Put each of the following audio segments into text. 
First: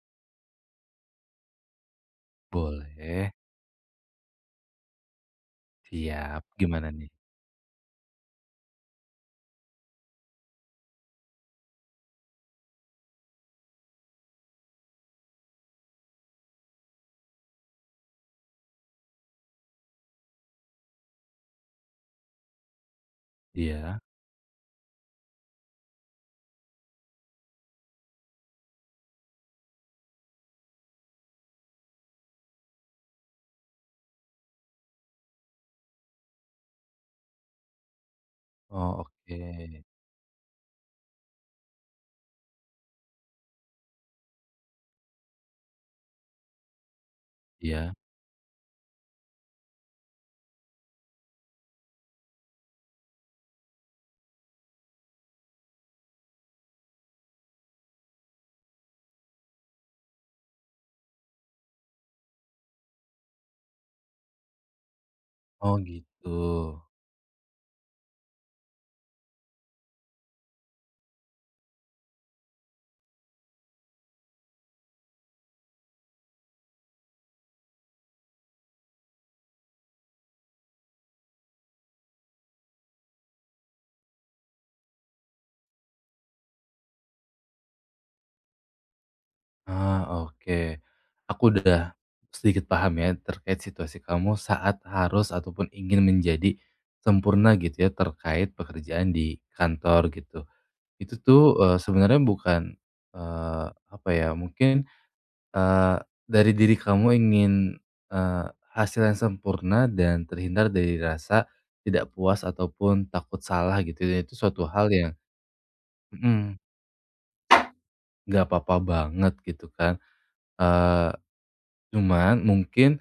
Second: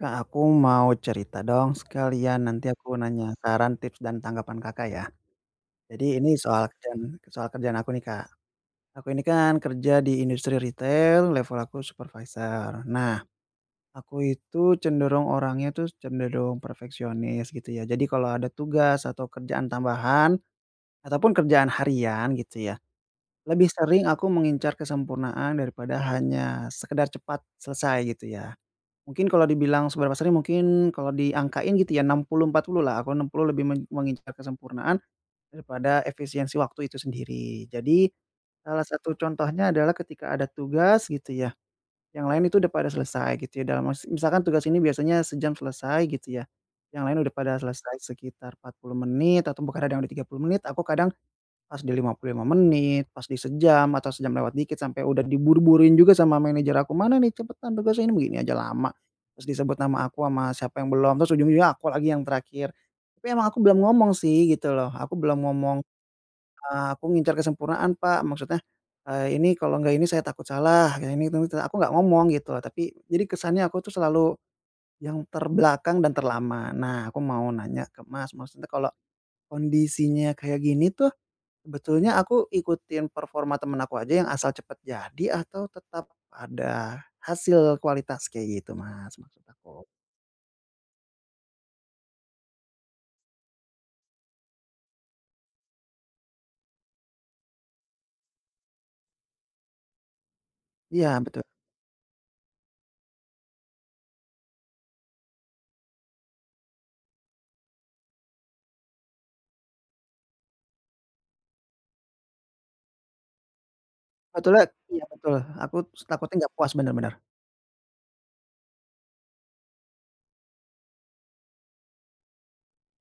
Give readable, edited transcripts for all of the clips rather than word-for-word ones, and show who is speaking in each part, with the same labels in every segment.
Speaker 1: Kak, aku mau cerita dong sekalian nanti aku nanya
Speaker 2: Boleh,
Speaker 1: saran, tips, dan tanggapan Kakak ya. Jadi ini
Speaker 2: siap.
Speaker 1: soal
Speaker 2: Gimana
Speaker 1: kerjaan
Speaker 2: nih?
Speaker 1: soal kerjaan aku nih, Kak. Aku ini kan kerja di industri retail, level aku supervisor. Nah, aku itu cenderung orangnya tuh cenderung perfeksionis gitu ya. Jadi kalau ada tugas atau kerjaan tambahan ataupun kerjaan harian gitu ya, lebih
Speaker 2: Iya.
Speaker 1: sering aku mengincar kesempurnaan daripada hanya sekedar cepat selesai gitu ya. Mungkin kalau dibilang seberapa sering mungkin kalau diangkain gitu ya 60, 40 lah, aku 60 lebih mengincar kesempurnaan daripada efisiensi waktu itu sendiri. Jadi, salah
Speaker 2: Oh,
Speaker 1: satu
Speaker 2: oke.
Speaker 1: contohnya adalah ketika ada tugas gitu ya, yang lain itu udah pada selesai gitu ya dalam misalkan tugas ini biasanya sejam selesai gitu ya, yang lain udah pada
Speaker 2: Iya.
Speaker 1: selesai sekitar 40 menit atau kadang ada yang udah 30 menit, aku kadang pas di 55 menit, pas di sejam atau sejam lewat dikit sampai udah diburu-buruin juga sama manajer aku, "Mana nih cepetan tugasnya ini," begini aja lama. Terus disebut nama aku sama siapa yang belum, terus ujung-ujungnya aku lagi yang terakhir. Tapi emang aku belum ngomong sih gitu loh, aku belum
Speaker 2: Oh,
Speaker 1: ngomong,
Speaker 2: gitu.
Speaker 1: "Aku ngincar kesempurnaan, Pak." Maksudnya, "Ini kalau nggak ini saya takut salah, kayak ini itu," aku nggak ngomong gitu loh, tapi jadi kesannya aku tuh selalu yang terbelakang dan terlama. Nah, aku mau nanya ke Mas, maksudnya kalau kondisinya kayak gini tuh sebetulnya aku ikutin performa temen aku aja yang asal cepet jadi atau tetap ada hasil kualitas kayak gitu Mas, maksud aku.
Speaker 2: Ah, oke. Aku udah sedikit paham ya terkait situasi kamu saat harus ataupun ingin menjadi sempurna gitu ya terkait pekerjaan di kantor gitu. Itu
Speaker 1: Iya betul,
Speaker 2: tuh, sebenarnya bukan, eee, apa ya, mungkin Eee, dari diri kamu ingin, eee, hasil yang sempurna dan terhindar dari rasa tidak puas ataupun takut salah gitu ya, itu
Speaker 1: sebetulnya
Speaker 2: suatu hal
Speaker 1: iya
Speaker 2: yang
Speaker 1: betul, aku takutnya nggak
Speaker 2: mhm,
Speaker 1: puas, bener bener.
Speaker 2: nggak apa-apa banget gitu kan, eee, cuman mungkin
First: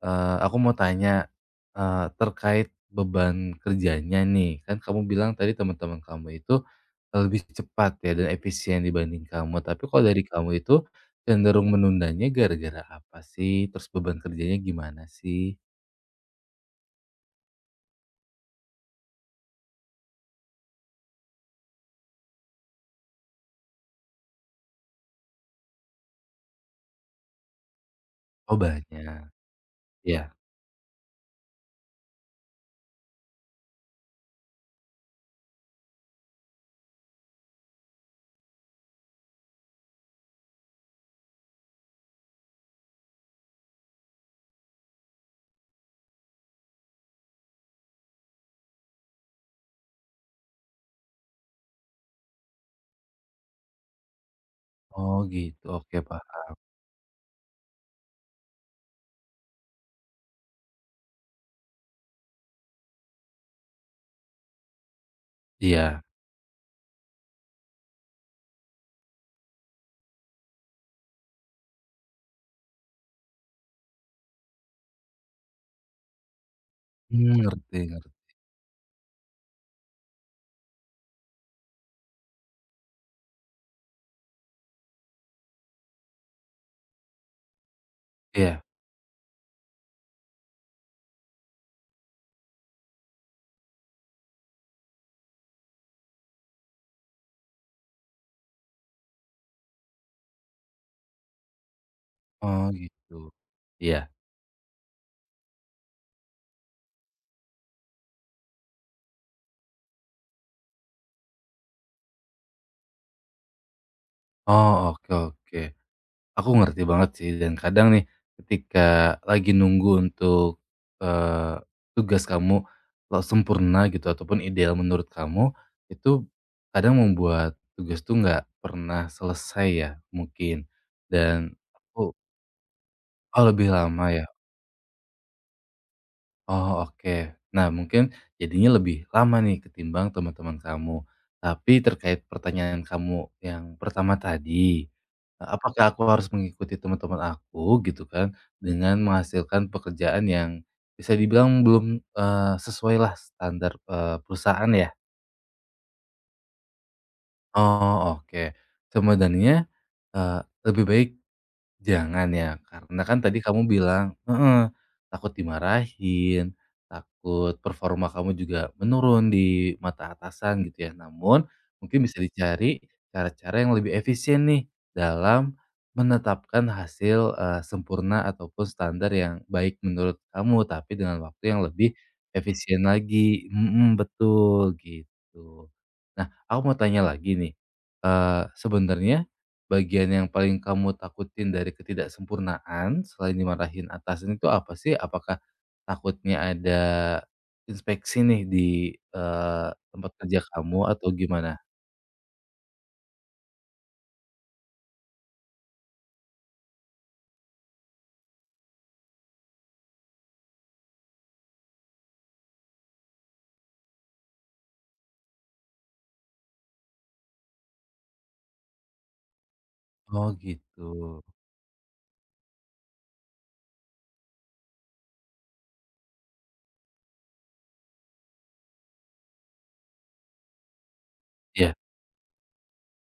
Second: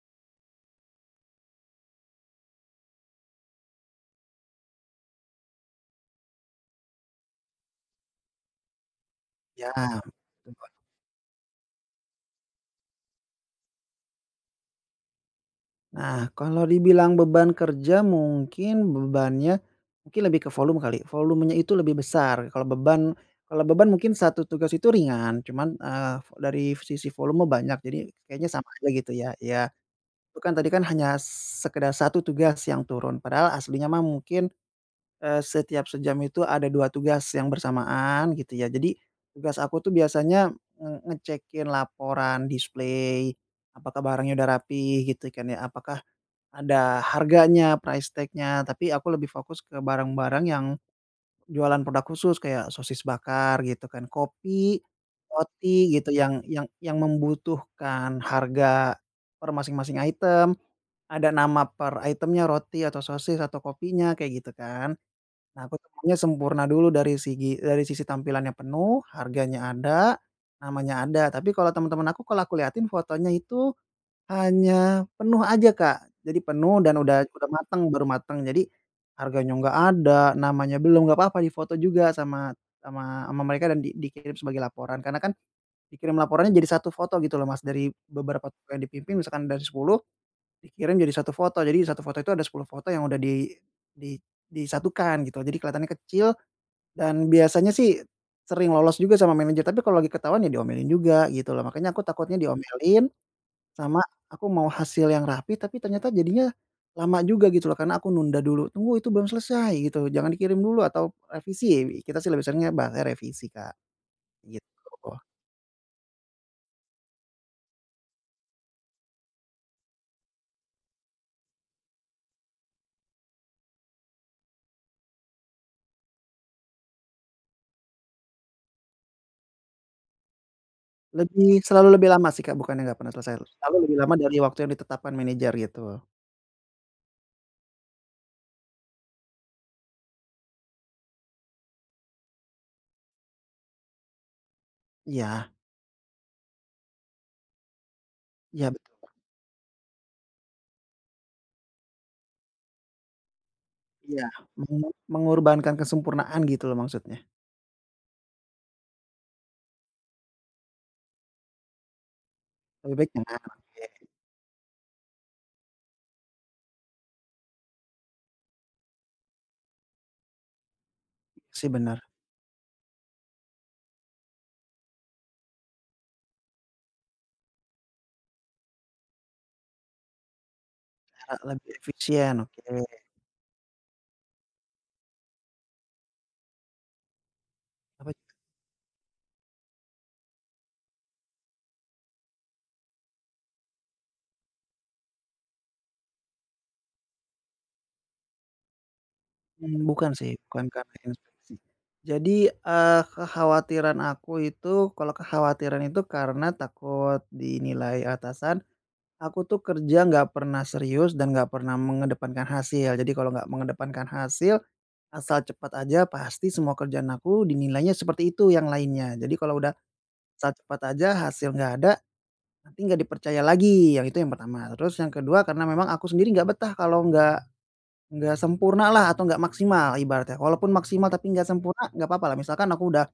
Speaker 2: Aku mau tanya, terkait beban kerjanya nih, kan kamu bilang tadi teman-teman kamu itu lebih cepat ya dan efisien dibanding kamu,
Speaker 1: Iya,
Speaker 2: tapi kalau dari kamu itu
Speaker 1: betul.
Speaker 2: cenderung menundanya gara-gara apa sih? Terus beban kerjanya gimana sih?
Speaker 1: Nah kalau dibilang beban kerja mungkin bebannya, mungkin lebih ke volume kali, volumenya itu lebih besar kalau beban mungkin satu tugas itu ringan cuman, dari sisi volume banyak jadi kayaknya
Speaker 2: Oh,
Speaker 1: sama
Speaker 2: banyak,
Speaker 1: aja gitu ya, iya.
Speaker 2: iya.
Speaker 1: Itu kan tadi kan hanya sekedar satu tugas yang turun, padahal aslinya mah mungkin, setiap sejam itu ada 2 tugas yang bersamaan gitu ya. Jadi tugas aku tuh biasanya ngecekin laporan display, apakah barangnya udah rapi gitu kan ya, apakah ada harganya, price tag-nya, tapi aku lebih fokus ke barang-barang yang jualan produk khusus kayak sosis bakar gitu kan, kopi,
Speaker 2: Oh gitu,
Speaker 1: roti
Speaker 2: oke
Speaker 1: gitu
Speaker 2: pak.
Speaker 1: yang membutuhkan harga per masing-masing item. Ada nama per itemnya, roti atau sosis atau kopinya, kayak gitu kan. Nah, aku tuh
Speaker 2: Iya,
Speaker 1: maunya sempurna dulu dari segi dari sisi tampilannya penuh, harganya ada, namanya ada. Tapi kalau teman-teman aku kalau aku liatin fotonya itu hanya penuh aja, Kak. Jadi penuh dan udah
Speaker 2: mmm,
Speaker 1: udah
Speaker 2: ngerti
Speaker 1: mateng, baru
Speaker 2: ngerti,
Speaker 1: mateng. Jadi harganya nggak ada, namanya belum, nggak apa-apa difoto juga sama sama sama mereka dan dikirim sebagai laporan. Karena kan dikirim laporannya jadi satu foto gitu loh, Mas, dari beberapa
Speaker 2: iya,
Speaker 1: toko yang dipimpin misalkan dari 10. Dikirim jadi satu foto itu ada 10 foto yang udah di disatukan gitu, jadi kelihatannya kecil dan biasanya sih sering lolos juga sama manajer, tapi kalau lagi ketahuan ya diomelin juga gitu loh. Makanya aku takutnya
Speaker 2: oh
Speaker 1: diomelin
Speaker 2: gitu, iya.
Speaker 1: sama aku mau hasil yang rapi, tapi ternyata jadinya lama juga gitu loh karena aku nunda dulu, "Tunggu itu belum selesai," gitu, "jangan dikirim dulu," atau revisi, kita sih lebih seringnya bahasnya revisi, Kak, gitu.
Speaker 2: Oh, oke, oke. Aku ngerti banget sih dan kadang nih ketika lagi nunggu untuk, eee, tugas kamu lo sempurna gitu ataupun ideal menurut kamu, itu kadang membuat tugas tuh nggak pernah selesai ya mungkin dan
Speaker 1: Lebih selalu lebih
Speaker 2: aku
Speaker 1: lama sih, Kak, bukannya nggak pernah selesai,
Speaker 2: oh lebih
Speaker 1: selalu lebih
Speaker 2: lama
Speaker 1: lama
Speaker 2: ya?
Speaker 1: dari waktu yang ditetapkan manajer gitu.
Speaker 2: Oh, oke. Nah mungkin jadinya lebih lama nih ketimbang teman-teman kamu. Tapi terkait pertanyaan kamu yang pertama tadi,
Speaker 1: Iya,
Speaker 2: nah, apakah aku harus mengikuti teman-teman aku gitu kan,
Speaker 1: iya
Speaker 2: dengan
Speaker 1: betul.
Speaker 2: menghasilkan pekerjaan yang bisa dibilang belum, eh, sesuai lah standar,
Speaker 1: Iya,
Speaker 2: perusahaan
Speaker 1: menge
Speaker 2: ya?
Speaker 1: mengorbankan kesempurnaan gitu loh maksudnya?
Speaker 2: Oh oke, sebenarnya, eee, lebih baik jangan ya,
Speaker 1: Lebih
Speaker 2: karena
Speaker 1: baik
Speaker 2: kan tadi
Speaker 1: jangan,
Speaker 2: kamu
Speaker 1: oke,
Speaker 2: bilang heeh, takut dimarahin, takut performa kamu juga menurun di mata atasan gitu ya. Namun
Speaker 1: sih bener,
Speaker 2: mungkin bisa dicari cara-cara yang lebih efisien nih dalam menetapkan hasil, sempurna ataupun standar yang baik menurut kamu, tapi dengan
Speaker 1: cara
Speaker 2: waktu yang
Speaker 1: lebih
Speaker 2: lebih
Speaker 1: efisien, oke.
Speaker 2: efisien lagi. Mhm, betul gitu. Nah, aku mau tanya lagi nih,
Speaker 1: Apa
Speaker 2: sebenarnya bagian yang paling kamu takutin dari ketidaksempurnaan selain dimarahin atasan itu apa sih? Apakah takutnya ada inspeksi nih di,
Speaker 1: bukan
Speaker 2: tempat
Speaker 1: sih,
Speaker 2: kerja
Speaker 1: bukan
Speaker 2: kamu
Speaker 1: karena
Speaker 2: atau
Speaker 1: inspeksi.
Speaker 2: gimana?
Speaker 1: Jadi, kekhawatiran aku itu kalau kekhawatiran itu karena takut dinilai atasan, aku tuh kerja nggak pernah serius dan nggak pernah mengedepankan hasil. Jadi kalau nggak mengedepankan hasil, asal cepat aja, pasti semua kerjaan aku dinilainya seperti itu yang lainnya. Jadi kalau udah
Speaker 2: Oh
Speaker 1: asal cepat
Speaker 2: gitu.
Speaker 1: aja, hasil nggak ada, nanti nggak dipercaya lagi, yang itu yang pertama. Terus yang kedua karena memang aku sendiri nggak betah kalau nggak sempurna lah atau nggak maksimal ibaratnya. Walaupun maksimal tapi nggak
Speaker 2: Ya,
Speaker 1: sempurna nggak apa-apa lah. Misalkan aku udah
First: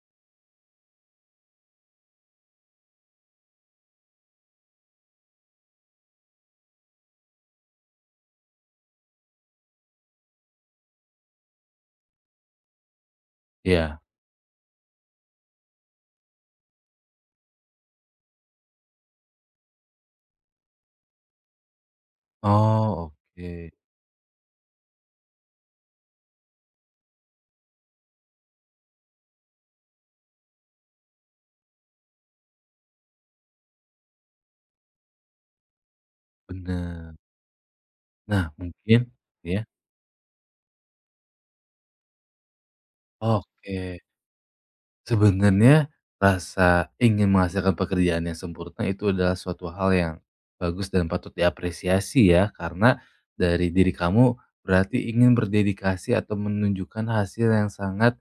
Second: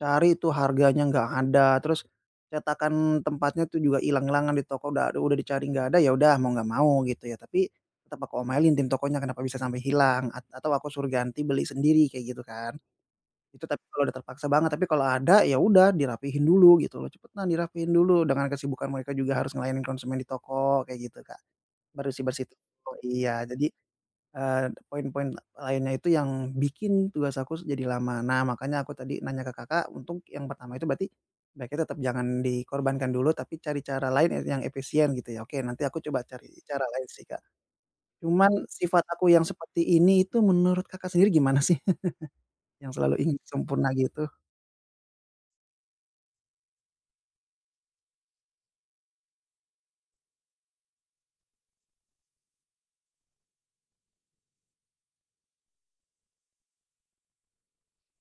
Speaker 1: cari itu harganya nggak ada, terus cetakan tempatnya tuh juga hilang-hilangan di toko udah dicari nggak ada, ya udah mau nggak mau gitu ya. Tapi tetap aku omelin tim tokonya kenapa bisa sampai hilang, atau aku suruh ganti beli sendiri kayak gitu kan. Itu tapi
Speaker 2: ya.
Speaker 1: kalau udah terpaksa banget, tapi kalau ada, ya udah dirapihin dulu gitu loh, cepetan dirapihin dulu dengan kesibukan mereka juga harus ngelayanin konsumen di toko kayak gitu, Kak. Bersih-bersih toko
Speaker 2: Oh
Speaker 1: iya, jadi,
Speaker 2: oke,
Speaker 1: poin-poin lainnya itu yang bikin tugas aku jadi lama. Nah, makanya aku tadi nanya ke Kakak, untung yang pertama itu berarti baiknya tetap jangan dikorbankan dulu, tapi cari cara lain yang efisien gitu ya. Oke, nanti aku coba cari cara lain
Speaker 2: bener.
Speaker 1: sih, Kak.
Speaker 2: Nah
Speaker 1: Cuman
Speaker 2: mungkin
Speaker 1: sifat aku yang
Speaker 2: ya.
Speaker 1: seperti ini itu menurut Kakak sendiri gimana sih? Yang selalu ingin sempurna
Speaker 2: Oke.
Speaker 1: gitu?
Speaker 2: Sebenarnya rasa ingin menghasilkan pekerjaan yang sempurna itu adalah suatu hal yang bagus dan patut diapresiasi ya, karena dari diri kamu berarti ingin berdedikasi atau menunjukkan hasil yang sangat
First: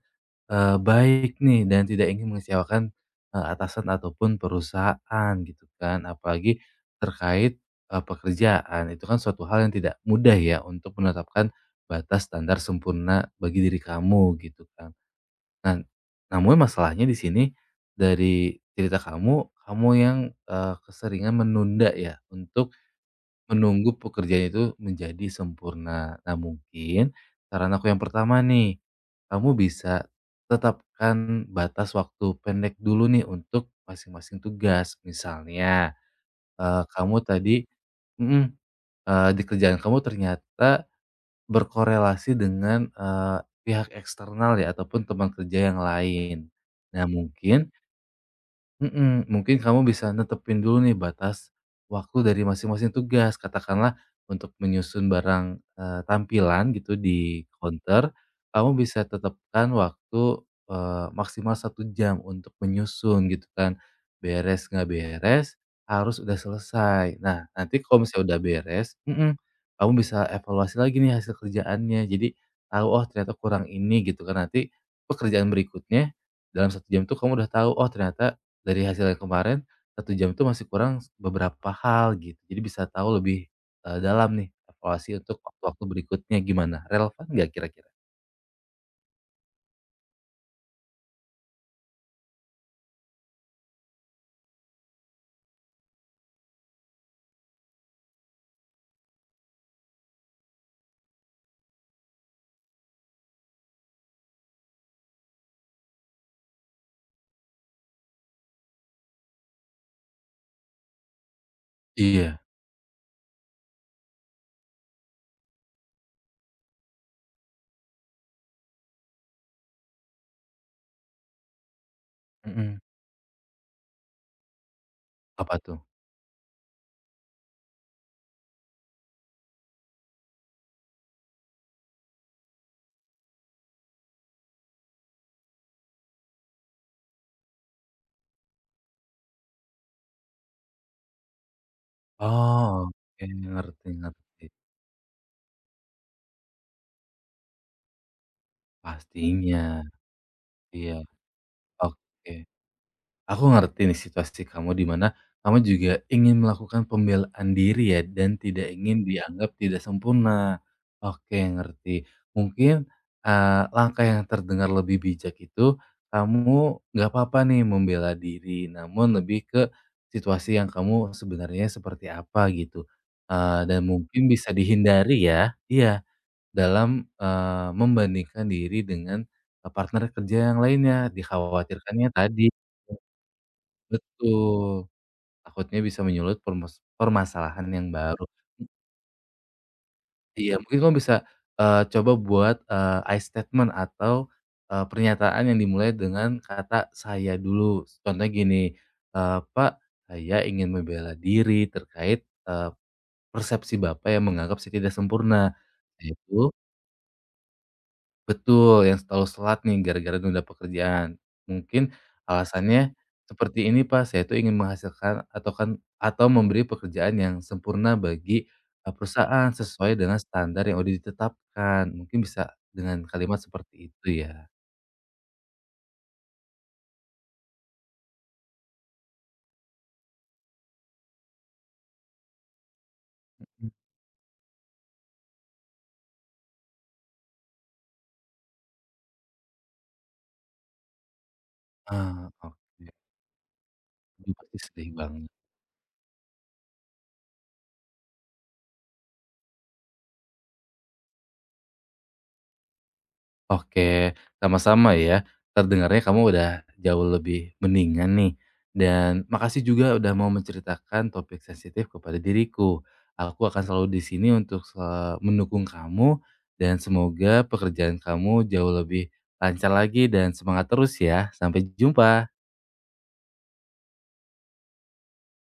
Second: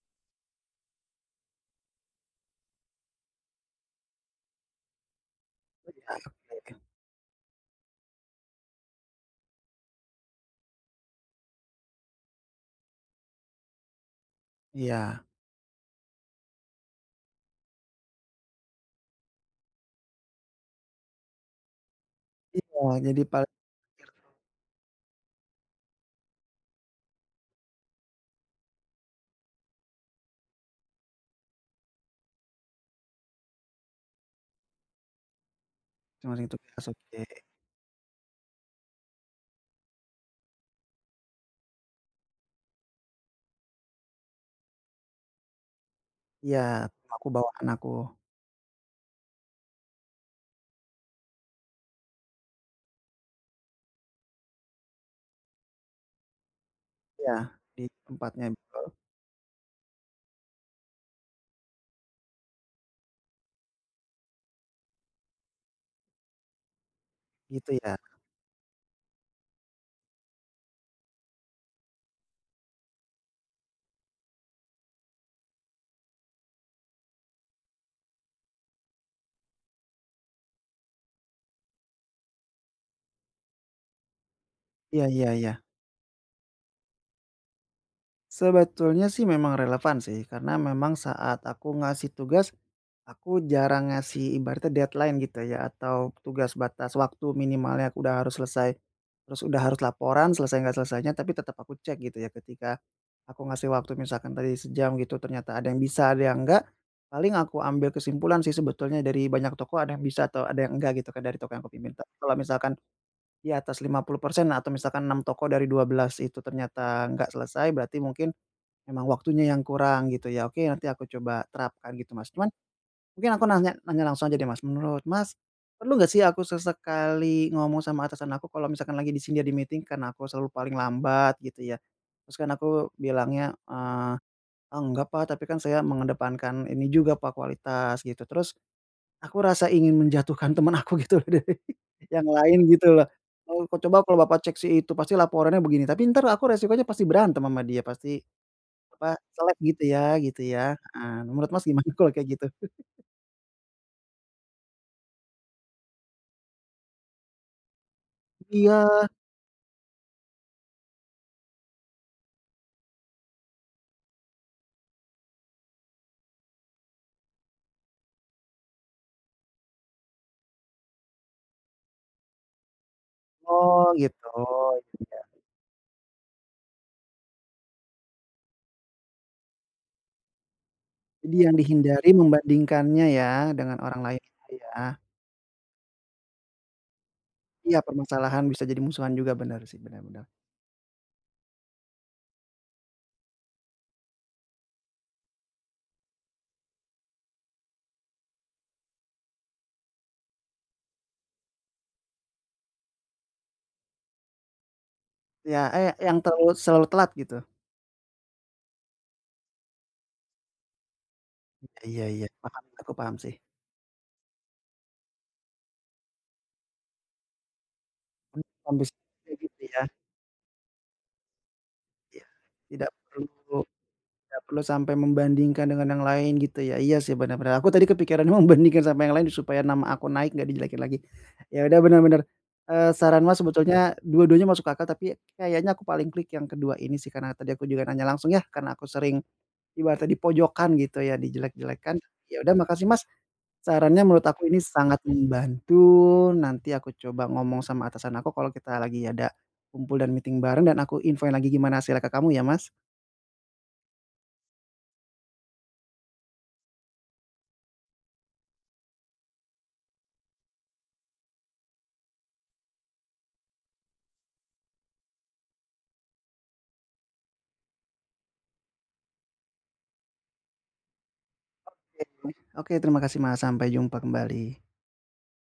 Speaker 2: eh, baik nih dan tidak ingin mengecewakan eh, atasan ataupun perusahaan gitu kan. Apalagi terkait eh, pekerjaan itu kan suatu hal yang tidak mudah ya untuk menetapkan batas standar sempurna bagi diri kamu gitu kan.
Speaker 1: Iya.
Speaker 2: Nah, namun masalahnya di sini dari cerita kamu, kamu yang, keseringan menunda ya untuk
Speaker 1: Iya, jadi paling
Speaker 2: menunggu pekerjaan itu menjadi sempurna. Nah, mungkin saran aku yang pertama nih, kamu bisa tetapkan batas waktu pendek dulu nih untuk masing-masing tugas. Misalnya,
Speaker 1: masing-masing tugas,
Speaker 2: kamu
Speaker 1: oke.
Speaker 2: tadi mhm, di kerjaan kamu ternyata berkorelasi dengan, pihak eksternal ya ataupun teman kerja yang lain.
Speaker 1: Iya,
Speaker 2: Nah
Speaker 1: aku bawa
Speaker 2: mungkin,
Speaker 1: anakku.
Speaker 2: mhm, mungkin kamu bisa netepin dulu nih batas waktu dari masing-masing tugas. Katakanlah untuk menyusun barang, tampilan gitu
Speaker 1: Iya,
Speaker 2: di
Speaker 1: di
Speaker 2: counter,
Speaker 1: tempatnya
Speaker 2: kamu
Speaker 1: betul,
Speaker 2: bisa tetapkan waktu, maksimal satu jam untuk menyusun gitu kan. Beres nggak beres, harus udah selesai. Nah,
Speaker 1: gitu
Speaker 2: nanti
Speaker 1: ya?
Speaker 2: kalau misalnya udah beres mhm, kamu bisa evaluasi lagi nih hasil kerjaannya. Jadi tahu, "Oh ternyata kurang ini," gitu kan. Nanti pekerjaan berikutnya dalam satu jam tuh kamu udah tahu, "Oh ternyata dari hasil yang kemarin, satu jam itu masih kurang beberapa hal gitu, jadi bisa tahu lebih, dalam nih
Speaker 1: Iya
Speaker 2: evaluasi
Speaker 1: iya
Speaker 2: untuk
Speaker 1: iya.
Speaker 2: waktu-waktu berikutnya gimana, relevan nggak kira-kira?
Speaker 1: Sebetulnya sih memang relevan sih, karena memang saat aku ngasih tugas, aku jarang ngasih ibaratnya deadline gitu ya, atau tugas batas waktu minimalnya aku udah harus selesai. Terus udah harus laporan, selesai nggak selesainya, tapi tetap aku cek gitu ya ketika aku ngasih waktu misalkan tadi sejam gitu, ternyata ada yang bisa, ada yang enggak, paling aku ambil kesimpulan sih sebetulnya dari banyak toko ada yang bisa atau ada yang enggak gitu kan dari toko yang aku pimpin. Tapi kalau
Speaker 2: Iya.
Speaker 1: misalkan di atas 50% atau misalkan 6 toko dari 12 itu ternyata enggak selesai, berarti mungkin emang waktunya yang kurang gitu ya, oke nanti aku coba terapkan gitu Mas, cuman
Speaker 2: Mhm,
Speaker 1: mungkin aku nanya nanya langsung aja deh Mas, menurut Mas,
Speaker 2: apa tuh?
Speaker 1: perlu nggak sih aku sesekali ngomong sama atasan aku kalau misalkan lagi di sini di meeting karena aku selalu paling lambat gitu ya, terus kan aku bilangnya, "Ah enggak Pak, tapi kan saya mengedepankan ini juga Pak kualitas," gitu, terus aku rasa ingin menjatuhkan teman aku gitu loh dari yang lain gitu
Speaker 2: Oh,
Speaker 1: loh,
Speaker 2: oke,
Speaker 1: "Oh kok
Speaker 2: ngerti
Speaker 1: coba kalau Bapak
Speaker 2: ngerti,
Speaker 1: cek si itu pasti laporannya begini," tapi ntar aku resikonya pasti berantem sama dia, pasti apa, seleb
Speaker 2: pastinya,
Speaker 1: gitu ya,
Speaker 2: iya,
Speaker 1: heeh. Menurut Mas gimana kalau kayak
Speaker 2: oke.
Speaker 1: gitu?
Speaker 2: Aku ngerti nih situasi kamu di mana kamu juga ingin melakukan pembelaan diri ya dan tidak
Speaker 1: Iya,
Speaker 2: ingin dianggap tidak sempurna. Oke, ngerti. Mungkin, langkah yang terdengar lebih bijak itu kamu nggak apa-apa nih membela diri, namun lebih ke situasi yang kamu sebenarnya seperti apa gitu, dan
Speaker 1: oh gitu,
Speaker 2: mungkin bisa
Speaker 1: oh, iya.
Speaker 2: dihindari ya iya, dalam, membandingkan diri dengan, partner kerja yang lainnya,
Speaker 1: Jadi yang dihindari
Speaker 2: dikhawatirkannya tadi.
Speaker 1: membandingkannya ya dengan orang lain itu
Speaker 2: Betul,
Speaker 1: ya.
Speaker 2: takutnya bisa menyulut permasalahan
Speaker 1: Iya
Speaker 2: yang baru.
Speaker 1: permasalahan bisa jadi musuhan juga bener sih, bener bener.
Speaker 2: Iya, mungkin kamu bisa, coba buat, I statement atau, pernyataan yang dimulai dengan kata "saya" dulu. Contohnya gini, "Pak, saya ingin membela diri terkait, persepsi Bapak yang menganggap saya tidak sempurna.
Speaker 1: Ya, eh,
Speaker 2: Saya
Speaker 1: yang terlalu
Speaker 2: itu"
Speaker 1: selalu telat gitu.
Speaker 2: Betul, yang selalu telat nih gara-gara nunda pekerjaan. Mungkin
Speaker 1: Iya iya, paham, aku
Speaker 2: alasannya
Speaker 1: paham sih.
Speaker 2: seperti ini, Pak, saya itu ingin menghasilkan atau kan atau memberi pekerjaan yang sempurna bagi,
Speaker 1: Paham. Kayak
Speaker 2: perusahaan
Speaker 1: gitu ya,
Speaker 2: sesuai dengan standar yang udah ditetapkan. Mungkin
Speaker 1: iya.
Speaker 2: bisa
Speaker 1: Tidak
Speaker 2: dengan kalimat
Speaker 1: perlu
Speaker 2: seperti itu
Speaker 1: nggak
Speaker 2: ya.
Speaker 1: perlu sampai membandingkan dengan yang lain gitu ya. Iya sih benar-benar aku tadi kepikirannya membandingkan sama yang lain supaya nama aku naik nggak dijelekin lagi. Ya udah benar-benar saran Mas sebetulnya dua-duanya masuk akal tapi kayaknya aku paling klik yang kedua ini sih karena tadi aku juga nanya langsung ya karena aku sering ibaratnya di pojokan gitu ya dijelek-jelekan.
Speaker 2: Ah,
Speaker 1: Ya udah makasih
Speaker 2: oke,
Speaker 1: Mas, sarannya menurut
Speaker 2: itu
Speaker 1: aku
Speaker 2: pasti
Speaker 1: ini
Speaker 2: sedih
Speaker 1: sangat
Speaker 2: banget.
Speaker 1: membantu, nanti aku coba ngomong sama atasan aku kalau kita lagi ada kumpul dan meeting bareng dan aku infoin lagi gimana hasilnya ke kamu ya Mas.
Speaker 2: Oke, sama-sama ya. Terdengarnya kamu udah jauh lebih mendingan nih. Dan makasih juga udah mau menceritakan topik sensitif kepada diriku. Aku akan selalu di sini untuk mendukung kamu dan semoga pekerjaan kamu jauh lebih lancar lagi dan semangat terus ya. Sampai jumpa.
Speaker 1: Oke. Terima kasih Mas, sampai jumpa kembali.